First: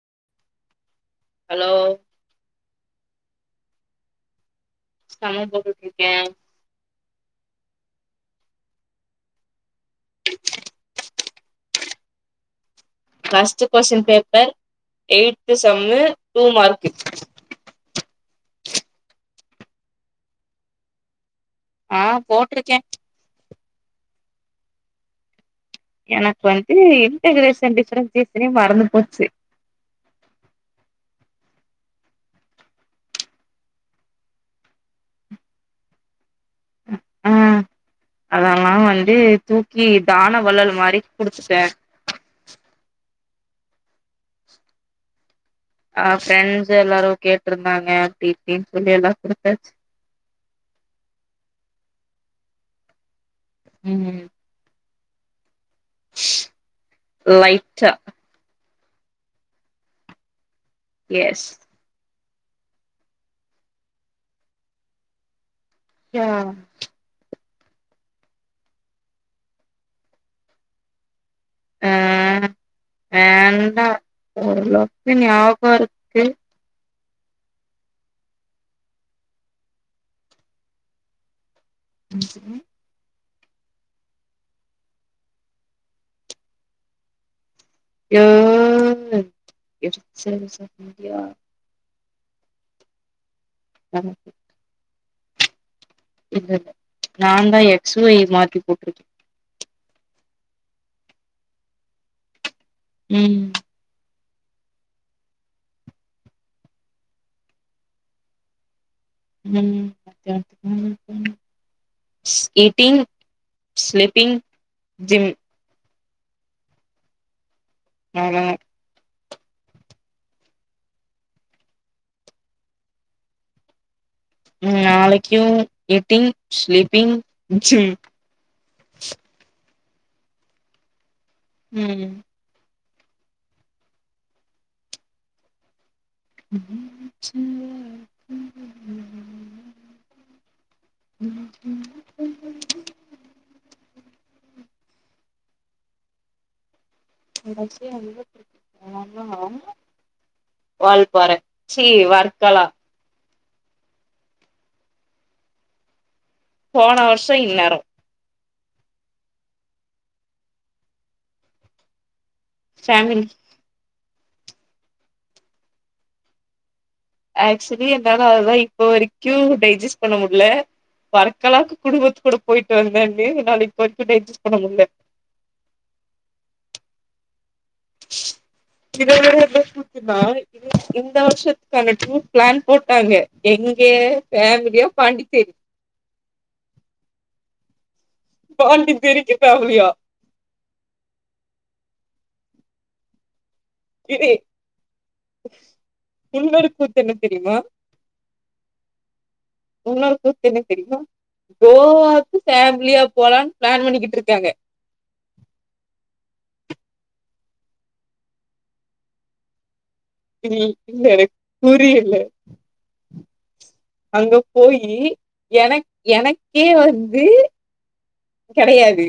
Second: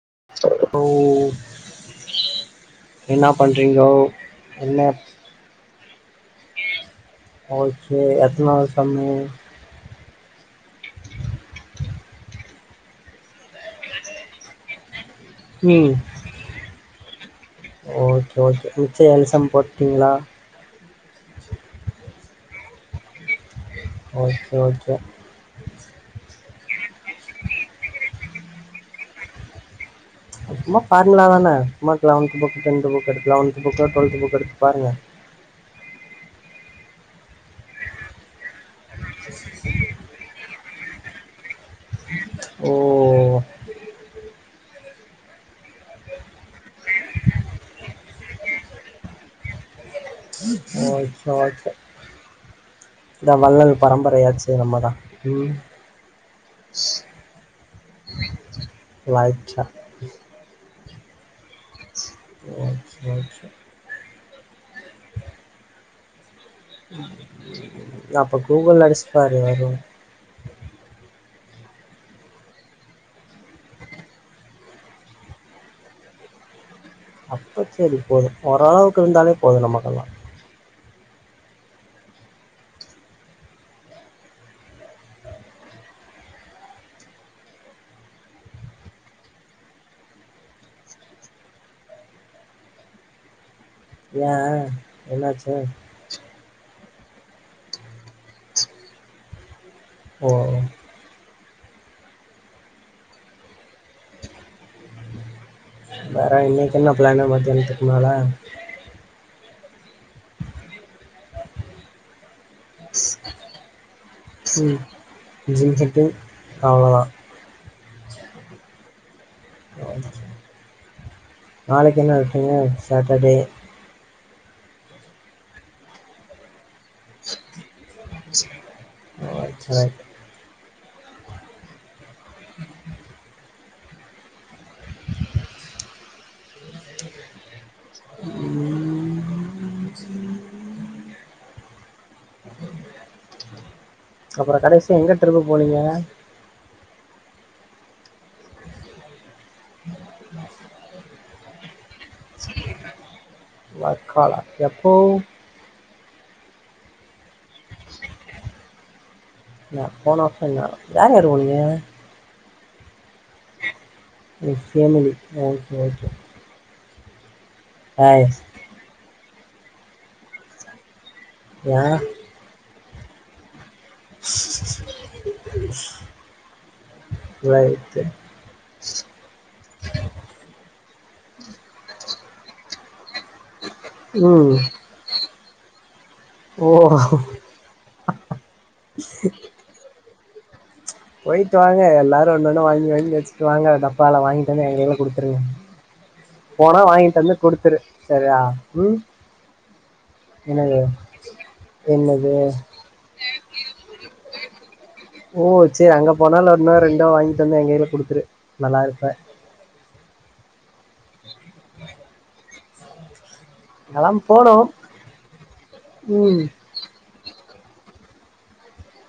[unintelligible] hello என்னா பண்றீங்கோ என்ன [unintelligible] போட்டுட்டு இருக்கே ஆ சே எத்தன் நாளைக் [unintelligible] ஃபஸ்ட்டு கொஸின் பேப்பர் எயி்த்து ம் சம்மு டூ மார்க்கு ஓகே மிச்ச எல்சம் போட்டீங்களா ஆ போட்ருக்கே ஓகே ஓகே எனக்கு வந்து இன்டக்ரேசன் டிஃப்ரன்சேனே மறந்துப் போச்சு சும்மா ஃபார்முளா தான சும்மா அதுக்கு லெவன்த்து புக்கு டென்த் புக் எடுத்து லெவன்த்து புக்கோ டுவெல்த் புக் எடுத்துப்பாருங்க ஆ அதெல்லா வந்து தூக்கி தான வள்ளல் மாரி குடுத்துட்டே ஓ ஆ ஃப்ரெண்ட்ஸ் எல்லாரு கேட்ருந்தாங்க அப்டி இப்டின்னு சொல்லி எல்லா குடுத்தாச் அ [unintelligible] இந்த வள்ளல் ம் பரம்பரையாச்சே நம்ம தா ம் லைட்டா லைட்டா எஸ் வாச் வாச்சு யா அப்ப கூகுள்ல அடிச்சு பாரு வரும் ஆ வேண்டா ஓரளவுக்கு ஞாப இருக்கு அப்ப செரி போதும் ஓரளவுக்கு இருந்தாலே போதும் நமக்கெல்லா [inaudible] யோ ஃப் [unintelligible] செஞ்சிட்டியா ஏன் என்னாச்சு இல்லல்ல நாந்தா எக்ஸ் வொய் மாத்தி போட்டிருக்கே ஓ ம் வேற இன்னைக்கு என்ன ப்ளானு மதியானத்துக்கு மேல ம் மதியானத்துக்கு மேல [unintelligible] ஈட்டிங் ஸ்லீப்பிங் ஜிம் ஆ அவ்ளோதா நாளைக்கு என்ன விட்டீங்க சாட்டர்டே ம் நாளைக்கும் ஈட்டிங் ஸ்லீப்பிங் ஜிம் சரி ம் ம் அப்பறோ கடைசியா எங்க ட்ரிப்பு போனீங்க கடசியா எங்க ட்ரிப்பு போனோன்னா வால்பாற சி வர்க்கலா வர்க்காலா எப்போ போன வருஷோ இன்நேரோ நா போன வர்ஷோன்னா யார் யார் போனீங்க ஃபேமிலி ம் ஃபேமிலி ஓகே ஓகே ஆக்சுவலி ஏய் என்னால அதல்லா இப்போ வரீக் கூ டைஜஸ்ட் பண்ண முடில வரக்கலாக்கு ஏன் குடும்பத்தோட போயிட்டு வந்தேன் வேகு நாளைக் போ வரக்கூடிய டைஜஸ்ட் பண்ண முடில ரைட்டு இதுல வேற என்ன கூத்துனா இது இந்த வருஷத்துக்கான டூர் பிளான் போட்டாங்க எங்க ம் ஃபேமிலியா பாண்டிச்சேரி ஓ பாண்டிச்சேரிக்கு ஃபேமிலியா போயிட்டு வாங்க எல்லாரும் ஒன்னொன்னு வாங்கி வாங்கி வச்சு வாங்க டப்பால இது வாங்கிட்டு வந்து எங்கைல குடுத்துருங்க இன்னொரு போனா கூத்து என்ன வாங்கிட்டு வந்து தெரியுமா குடுத்துரு செரியா ம் இன்னொரு கூத்து என்ன என்னது தெரியுமா என்னது ப்ளான் பண்ணிக்கிட்ருக்காங்க எல்லா வாங்கி தந்து எங்கையில குடுத்துரு நல்லா இருப்ப இல்ல [unintelligible] புரியல நாலாம் அங்க போனோ போயி எனக் ம் எனக்கே வந்து கெடையாது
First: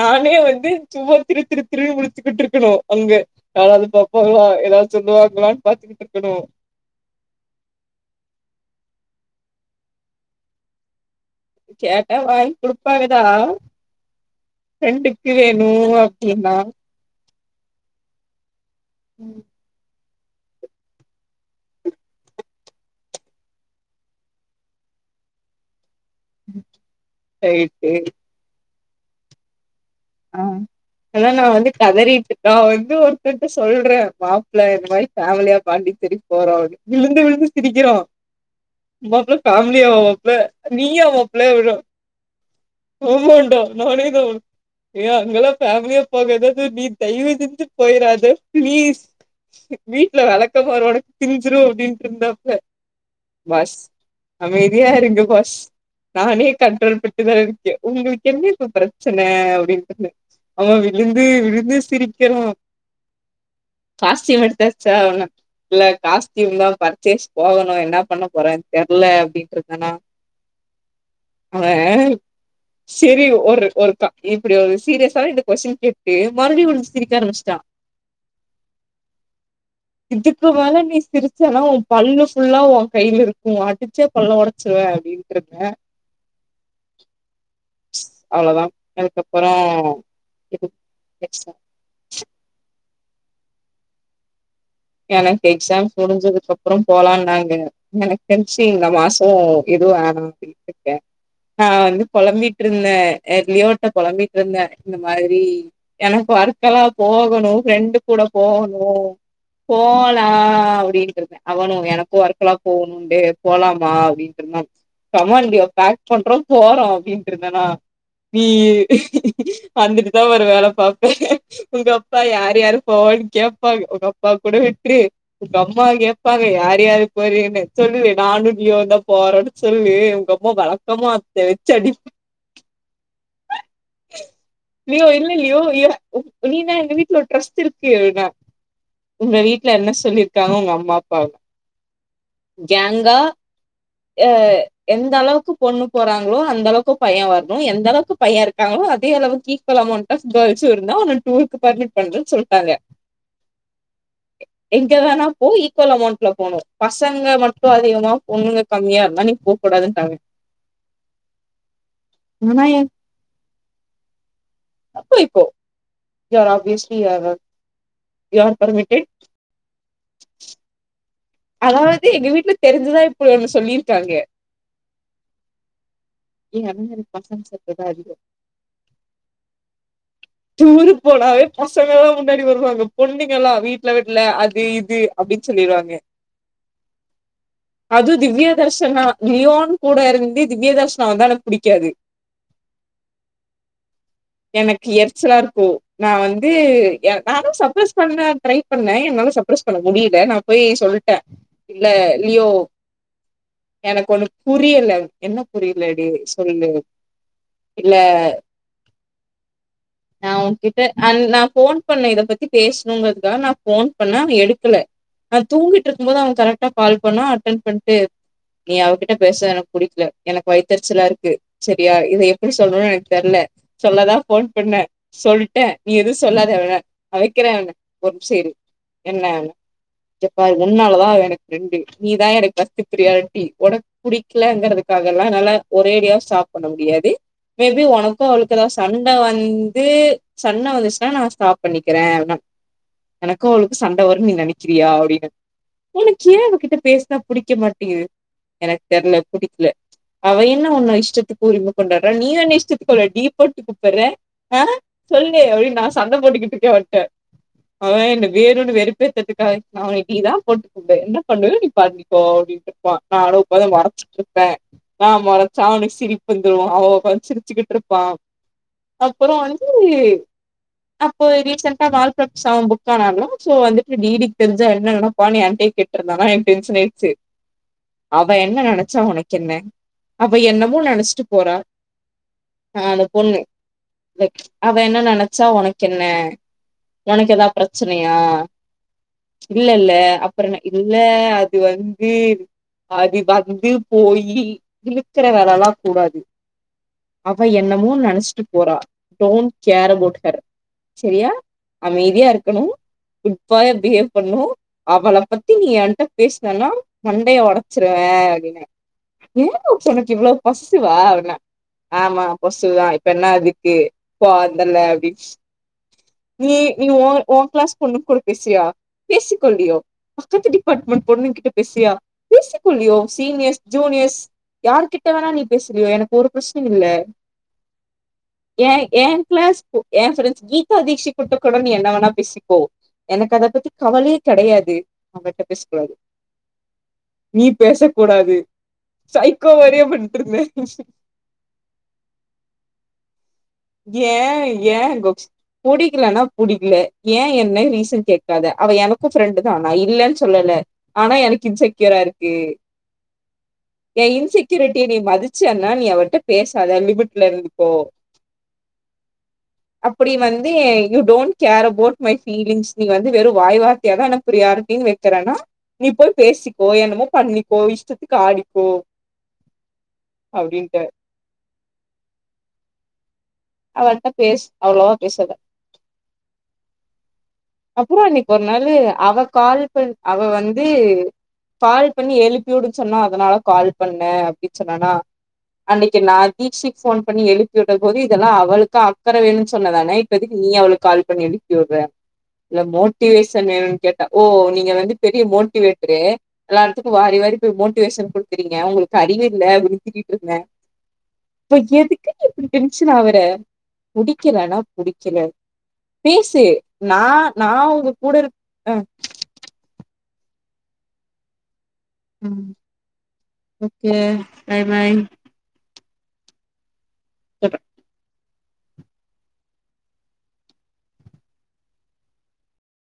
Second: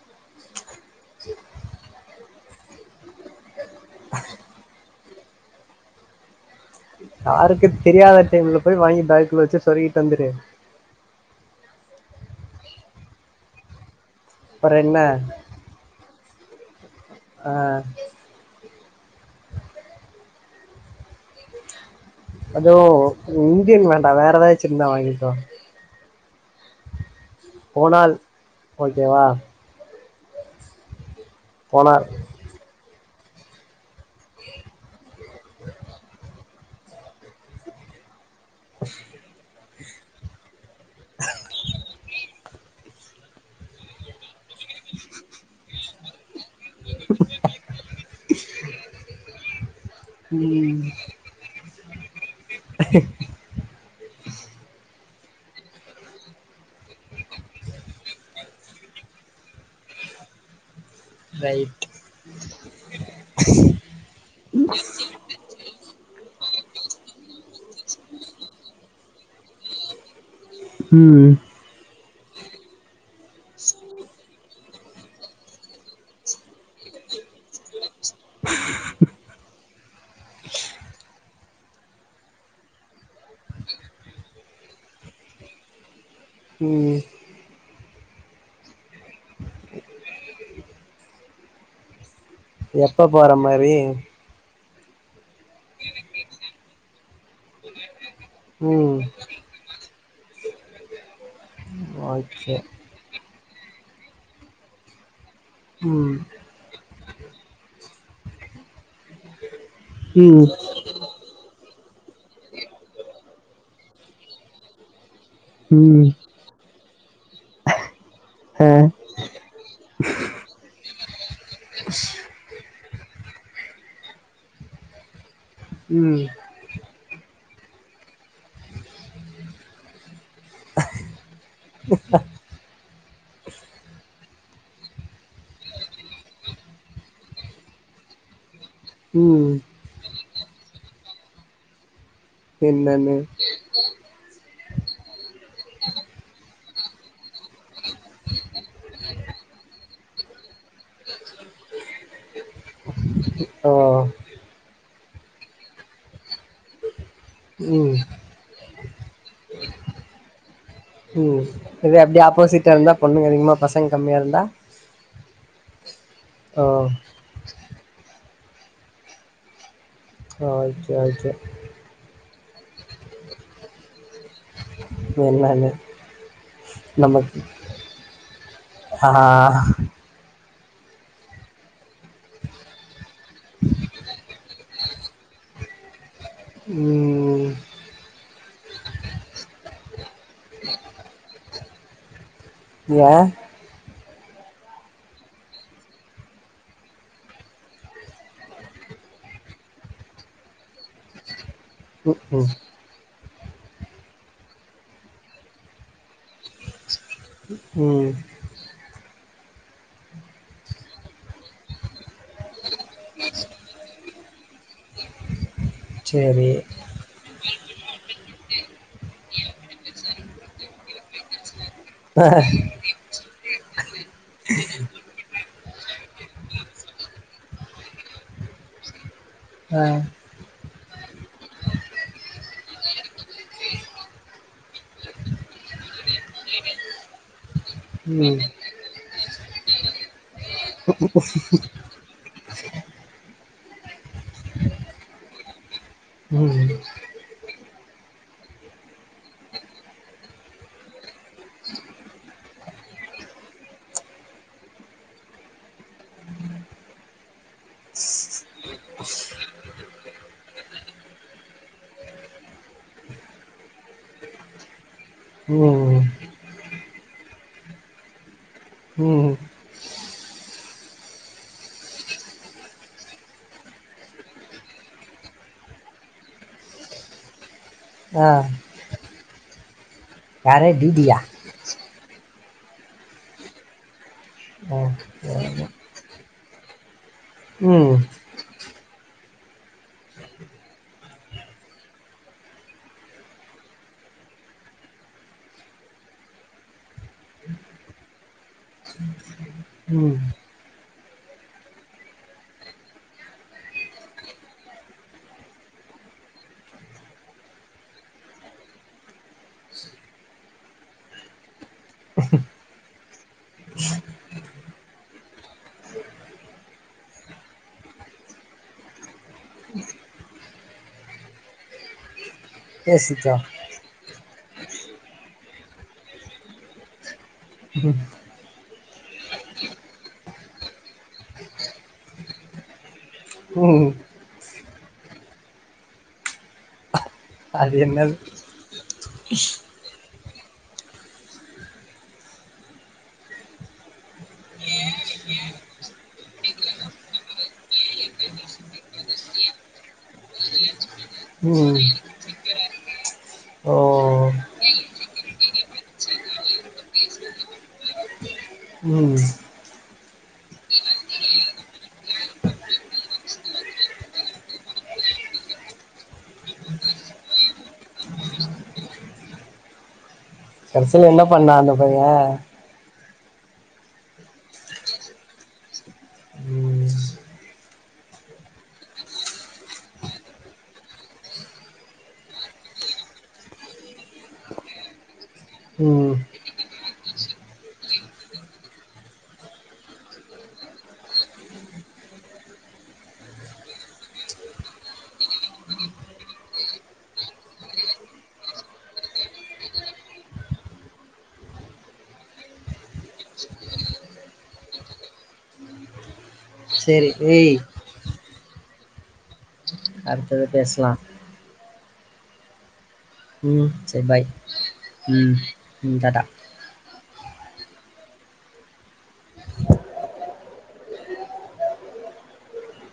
நானே வந்து சும்மா திருத் திருத் திரு முழுச்சுக்கிட்ருக்கனு அங்க யாராது பாப்பாங்ளா எதாது சொல்லுவாங்களான் பாத்துக்கிட்ருக்கணு யாருக்கு தெரியாத டைம்ல போய் வாங்கி பேக்குல வச்சு சொரிகிட்டு வந்துரு கேட்டா வாங் குடுப்பாங்கதா அப்புற என்ன ஃப்ரெண்டுக்கு வேனு அப் என்னா ஆ ம் அதுவு இந்தியன் வேண்டா வேற ஏதாச்சிருந்தா வாங்கிட்டு வா ம் ரைட்டு ஓகேவா ஆ அதா நா வந்து போனால் கதறிட்டுக்க வந் இத ஒருத்தர்ட்ட சொல்ற மாப்ள்ள என்ன மாரி ஃபேமலியா பாண்டிசேரி போறோ விழுந்து விழுந்து சிரிக்கிறோ மாப்ள கார் முலியோப்ல நீயா மாப்ள விட்றோ ஆமாண்டா நானே தா ஏ அங்கெல்லா ஃபேமிலியா போகாத து நீ தயவு செஞ்சு போய்ராத ப்ளீஸ் வீட்ல ம் வெளக்கமாறோட பிஞ்சிரு அப்டின் பிருந்தா எ பாஸ் அமைதியா இருங்க வாஸ் நானே கண்ட்ரோல் பண்ட்டுதா இரு க்கு உங்களுக்கு என்ன இப்ப ப்ரெச்சன அப்டின்டுனு அவ வி விழுந்து விழுந்து ரைட் சிரிக்கிறோ காஸ்ட்யூம் எடுத்தாச்சா என்ன இல்ல காஸ்ட்யூம்தா பர்ச்சேஸ் போகணு என்ன பண்ண போறேன் தெர்ல அப்டின்றிந்தனா ம் [unintelligible] செரி ஒரு ஒருக்கா இப்டி ஒரு சீரியஸான இந்த கொஸ்டின் கேட்டு மறுபடியு கொஞ்சு சிரிக்க ஆரம்பிச்ட்டா இதுக்கு மேல நீ சிரிச்சனா உ பல்லு ஃபுல்லா உ கையில இருக்கு அடிச்சே பல்ல ஒடச்சிருவே அப்டின்றுக்கே உம் அவ்வளவுதான் அதுக்கப்புறம் எப்ப போற மாதிரி எனக்கு எக்ஸாம் முடிஞ்சதுக்கு அப்புறம் போலாம் நாாங்க எனக்கு தெச்சிங் இந்த ம் மாசம் எதுவும் ஆ பிச்சக்கேன் நான் வந்து ஓகே பொழம்பிட்டு இருந்தேன் லியோட்ட பொழம்பிட்டு இருந்தேன் இந்த மாரி ம் எனக்கு வர்கலா போகணும் ஃப்ரெண்டு கூட போகணும் ம் போலாம் அப்படின்ட்டு இருக்கேன் அவனும் எனக்கும் வர்கலா போகணும்ண்டே போலாமா அப்படின்றுந்தான் கமாண்டியோ பேக் ம் பண்றோம் போறோம் அப்படின்னு இருந்தேனா பி ஆ வந்துட்டு தான் ஒரு வேல பாப்பேன் உங்க அப்பா யார் யாரு போவான் கேபாங்கா பப்பட விட்டி உங்க அம்மா ம் கேப்பாங்க யார் முடியாது போற என்ன சொல்லு நானும் லீவோவும் தான் போறேன்னு சொல்லு உங்க அம்மா வெழக்கமா தெ வச்சு அடிப் லியோ இல்ல லியோ நீதா எங்க வீட்டுல ஒரு ட்ரஸ்ட் இருக்கு உங்க ம் வீட்டுல என்ன சொல்லியிருக்காங்க உங்க அம்மா அப்பா என்னன்னு அஹ் எந்த அளவுக்கு பொண்ணு போறாங்களோ அந்த அளவுக்கு பையன் வரணும் எந்த அளவுக்கு பையன் இருக் நாங்களு அதே அளவுக்கு ஈக்வல் அமௌண்ட் ஆஃப் கேர்ள்ஸு இருந்தோ ஒரு டூருக்கு பர்மிட் பண்றன் சொல்ட்டாங்க ஓ எங்க வேணா போ ஈக்வல் அமௌண்ட்ல போணு பசங்க மட்டு ம் அதிகமா பொண்ணுங்க கம்மியா இருந்தா நீ போக் கூடாதுன்ட்டாங்க இதே அப்டியே ஆனா ஆப்போசிட்டா எ இருந்தா பொண்ணுங்க அதிகமா பசங் க கம்மியா இருந்தா போ you are oh obviously ah you are permitted okay okay அதாவ்து எங்க வீட்ல தெரிஞ்சுதா இப்டி ஒன்னு சொல்லியிருக்காங்க என்னானு ஏன்னா எனக்கு பசங்க நமக்கு சத்ததா அதிகோ ஆ டூரு போனாவே பசங்கல்லா முன்னாடி வருவாங்க பொண்ணுங்கல்லா வீட்ல விட்ல அது இது அப்டின் சொல்லிருவாங்க உம் அதுவு திவ்யா தர்ஷனா லியோன் கூட இருந்து திவ்ய தர்ஷனா வந்தா எனக்கு புடிக்காது யா எனக் எரிச் சலா இருக்கு நா வந்து ய நானு சப்ரைஸ் பண்ண டரை பண்ண என்னால சப்ரைஸ் பண்ண முடியில நா போய் சொல்ட்ட இல்ல ம் லியோ ம் எனக்கு ஒண்ணு புரியல என்ன புரிலடி சொல்லு இல்ல உம் நா ஓங்கிட்ட அன் நா ஃபோன் பண்ண இதப் பத்தி பேசணுங்றதுக்காக நா ஃபோன் பண்ண அவ எடுக்கல தூங்கிட்டு இருக்கும் போது அவ சேரி கரெக்டா கால் பண்ணா அட்டன் பண்ட்டு நீ அவக்கிட்ட பேசற்து எனக்கு புடிக்ல எனக்கு வயத்தெறிச்சலா இருக்கு செரியா இத எப்டி சொல்னுனு எனக்கு தெர்ல சொல்லதா ஃபோன் பண்ண சொல்ட்ட நீ எதுவு சொல்லாத வெண நா வெக்கிற அப்ன ஒரு நிமிஷொ இரு என்ன ஆ இங்கெ பாரு உன்னால்தான் அவ எனக்கு ஃப்ரெண்டு நீதா எனக்கு ஃபஸ்ட்டு ப்ரியாரிட்டி ஒனக் புடிக்கலங்கறதுக்காகல்லா ஒரே அடியாவு ஸ்டாப் பண்ண முடியாது மேபி ஒனக்கு ம் அவளுக்கு ஏதாவ்து சண்ட வந் து சண்ட வந்துச்சுன்னா நா ஸ்டாப் பண்ணிக்கிற எனக்கு அவளுக்கு சண்ட வருன் நீ நெனக்கிறியா அப்டின்ன ஒனக்கு ஏ ம் அவக்கிட்ட பேசுனா புடிக்க மாட்டிங்கிது எனக்கு தெர்ல புடிக்ல அவ என்ன உன்ன இஷ்டத்துக்கு உரிம கொண்டாட்றா நீ என்ன இஷ்டத்துக்கு அவள டீ போட்டு கூப்பர்ற ஆஹ் சொல்லு அப்டின் நா சண்ட போட்டுக்கிட்டு இருக்க அவன்ட்ட அவ என்ன வேணுனு வெறுப்பேத்தற்துக்காவே நா அவள டி தா போட்டுக்கூப்டுவ என்ன பண்ணுவ நீ பண்ணிக்கோ அப்டின்ட்ருப்பா நானு எப்போது மொறச்சிட்ருப்ப நா மொறைச்சா அவனுக்கு ம் சிரிப்பு வந்துரு அவ ஒக்காந்து சிரிச்சுக்கிட்ருப்பா ம் அப்பறோ வந்து அப்போ ரீசென்டா [unintelligible] சோ வந்துட்டு டிடிக் தெரிஞ்சா என்ன நெனப்பானு ஏன்ட்டயே கேட்ருந்தானா எனக் டென்ஷன் ஆய்ட்ச்சு ஆ அவ என்ன நெனைச்சா ஒனக்கென்ன அவ யாரு என்னமோ டி டி யா நெனைச்சிட்டு போறா ஆஹ் அந்த பொண்ணு அவ ஆ என்ன நெனைச்சா ஒனக்கென்ன ஒனக்கு எதா ம் ப்ரச்சனையா இல்ல இல்ல அப்பறன இல்ல அது வந்து அது வந்து போயி இழுக்குற வேலல்லா கூடாது அவ என்னமோ நெனச்சிட்டு போறா டோன்ட் கேர் ம் அபௌட் ஹெர் செரியா அமைதியா இருக்கணு குட்பாயா பிஹேவ் பண்ணு அவள பத்தி நீ ஏண்ட்ட பேசுனனா மண்டைய ஒடச்சிருவே அப்டின ஏ [unintelligible] ஒனக் இவ்ளோ பொசஸிவ்வா அப்னா ஆமா பொசஸிவ்தா இப்ப என்ன அதுக்கு [unintelligible] அப்டி நீ நீ ஒ ஓங் க்ளாஸ் பொண்ணுங் கூட பேசுவியா பேசிக்கொண்டியோ பக்கத்து டிபார்ட்மெண்ட் பொண்ணுங் கிட்ட பேசுவியா பேசிக்கொள்ளியோ பேசிக்கோ சீனியர்ஸ் ஜூனியர்ஸ் யாரு கிட்ட வேணா நீ பேசிக்க எனக்கு ஒரு ப்ரச்ன இல்ல ஹம் ஏ ஏ கிளாஸ் பு ஏ ஸ்டூடண்ஸ் கீதா தீக்ஷி குட்டு கூட நீ என்ன வேணா பேசிக்கோ எனக்கு அத பத்தி ம் கவலையே கெடையாத் து அவட்ட பேசக்கூடாது நீ அது என்னது பேசக்கூடாது சைக்கோ மாரியே பண் ட்ருக்குமே ஏ ஏ கோச் புடிக்கலனா புடிக்கல ஏ என்ன ரீசன் கேட்காத அவ எனக்கூ ஃப்ரெண்டு தா நா இல்லன்னு சொல்லல ஆனா எனக்கு ம் இன்செக்யூராருக்கு ஏ ஓ இன்செக்யூரிட்டிய நீ மதிச்சேனா நீ அவிட்ட பேசாத லிமிட்ல இருந்துக்கோ ம் அப்படி வந்து எ you don't care about my feelings நீ வந்து வெறூ வாய் வார்த்தையாதா எனக்கு ப்ரியாரிட்டின் வெக்கிறேனா நீ போய் பேசிக்கோ என்னமோ பண்ணிக்கோ இஷ்டத்துக்கு ஆடிக்கோ அப்டின்ட்டு கடசில என்ன பண்ணா அந்த பைய அவட்ட பேசு அவ்ளவா பேசாத ம் அப்றோ அன்னைக்கு ஒரு நாளு அவ கால் பண் அவ வந்து கால் பண்ணி எழுப்பிவிடு சொன்னா அதனால கால் பண்ண அப்டின்னு சொன்னானா அன்னிக்கு ம் நா தீக்ஷி ஃபோன் பண்ணி எழுப்பிவிட [unintelligible] க்குலா அவளுக்கா அக்கற வேணூனு சொன்னதானே இப்ப நீ அவள்கு கால் பண்ணி எழுப்பிவுட்ற இல்ல மோட்டிவேஷன் வேணூன் கேட்டா ஓ நீங்க வந்து பெரிய மோட்டவேட்டரு எல்லாத்துக்கூ வாரி வாரி மோட்டிவேஷன் குடுக்றீங்க உங்களுக்கு அறிவு இல்ல அப் டீன் திட்டிட்ருந்தே ப எதுக்கு நீ இப்டி டென் ஷன் ஆவுர புடிக்கலனா புடிக்கல பேஸ் டு நா சேரி நா ஏய் உங்க கூடருக் அ அடுத்தது பேசலா ம் ம் ஓகே சேரி பாய் பைபை ம் ம் டாடா டாடா